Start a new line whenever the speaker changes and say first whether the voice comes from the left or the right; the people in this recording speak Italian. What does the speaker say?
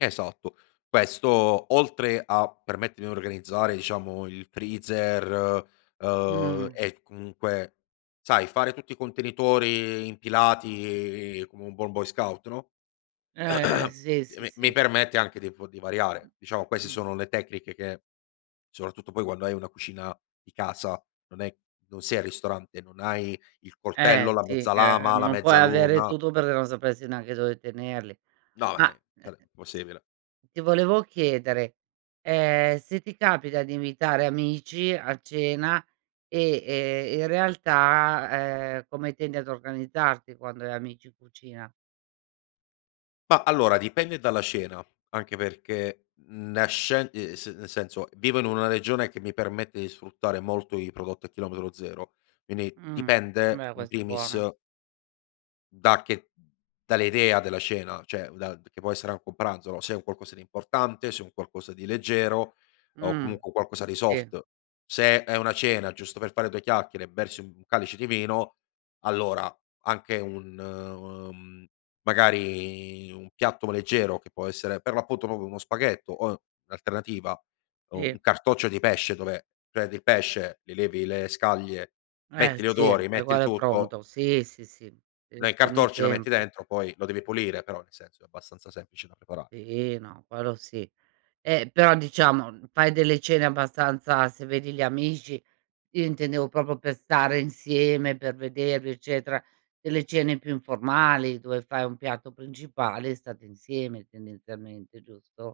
left: Esatto. Questo, oltre a permettermi di organizzare, diciamo, il freezer, uhm,
right: Mh.
left: e comunque sai, fare tutti i contenitori impilati come un buon boy scout, no,
right: Eh, eh, sì, sì,
left: mi mi
right: sì.
left: permette anche di po di variare. Diciamo queste
right: Mh.
left: sono le tecniche che soprattutto poi, quando hai una cucina di casa, non è non sei al ristorante, non hai il
right: Eh,
left: coltello, la
right: sì,
left: mezza
right: eh,
left: lama, la
right: non puoi avere
left: mezzaluna.
right: tutto, perché non sapresti neanche dove tenerli.
left: No
right: Ma,
left: [unintelligible]
right: eh,
left: sare
right: sì,
left: impossibile.
right: ti volevo chiedere, ehm, se ti capita di invitare amici a cena e e in realtà, ehm, come tendi ad organizzarti quando hai amici in cucina?
left: Ma, allora dipende dalla cena, anche perché nasce uhm, s es nel senso vivo in una regione che mi permette di sfruttare molto i prodotti a chilometro zero, quindi
right: Mh,
left: dipende
right: beh
left: in
right: questo è
left: primis
right: buono.
left: da che dall'idea della cena, cioè, da che può essere anche un pranzo, no, se è un qualcosa di importante, se è un qualcosa di leggero, o
right: Mh,
left: comunque qualcosa di
right: sì.
left: soft. Se è è una cena, giusto per fare due chiacchiere e bersi 1 calice di vino, allora anche un mhmm, magari un piatto leggero, che può essere per l'appunto proprio uno spaghetto, o in alternativa, u
right: Sì.
left: un cartoccio di pesce, dove prendi il pesce, li levi le scaglie,
right: Eh
left: metti gli
right: sì,
left: odori,
right: è
left: metti il
right: uguale al
left: tutto
right: pronto. Sì, sì, sì, ti
left: lo
right: risparmi
left: incartocci, lo metti
right: tempo.
left: dentro, poi lo devi pulire, però, nel senso è abbastanza semplice da preparare.
right: Sì, no, quello ,sì. Eh, però diciamo, fai delle cene abbastanza se vedi gli amici, io intendevo proprio per stare insieme, per vedervi eccetera; delle cene più informali, dove fai un piatto principale e state insieme tendenzialmente, giusto?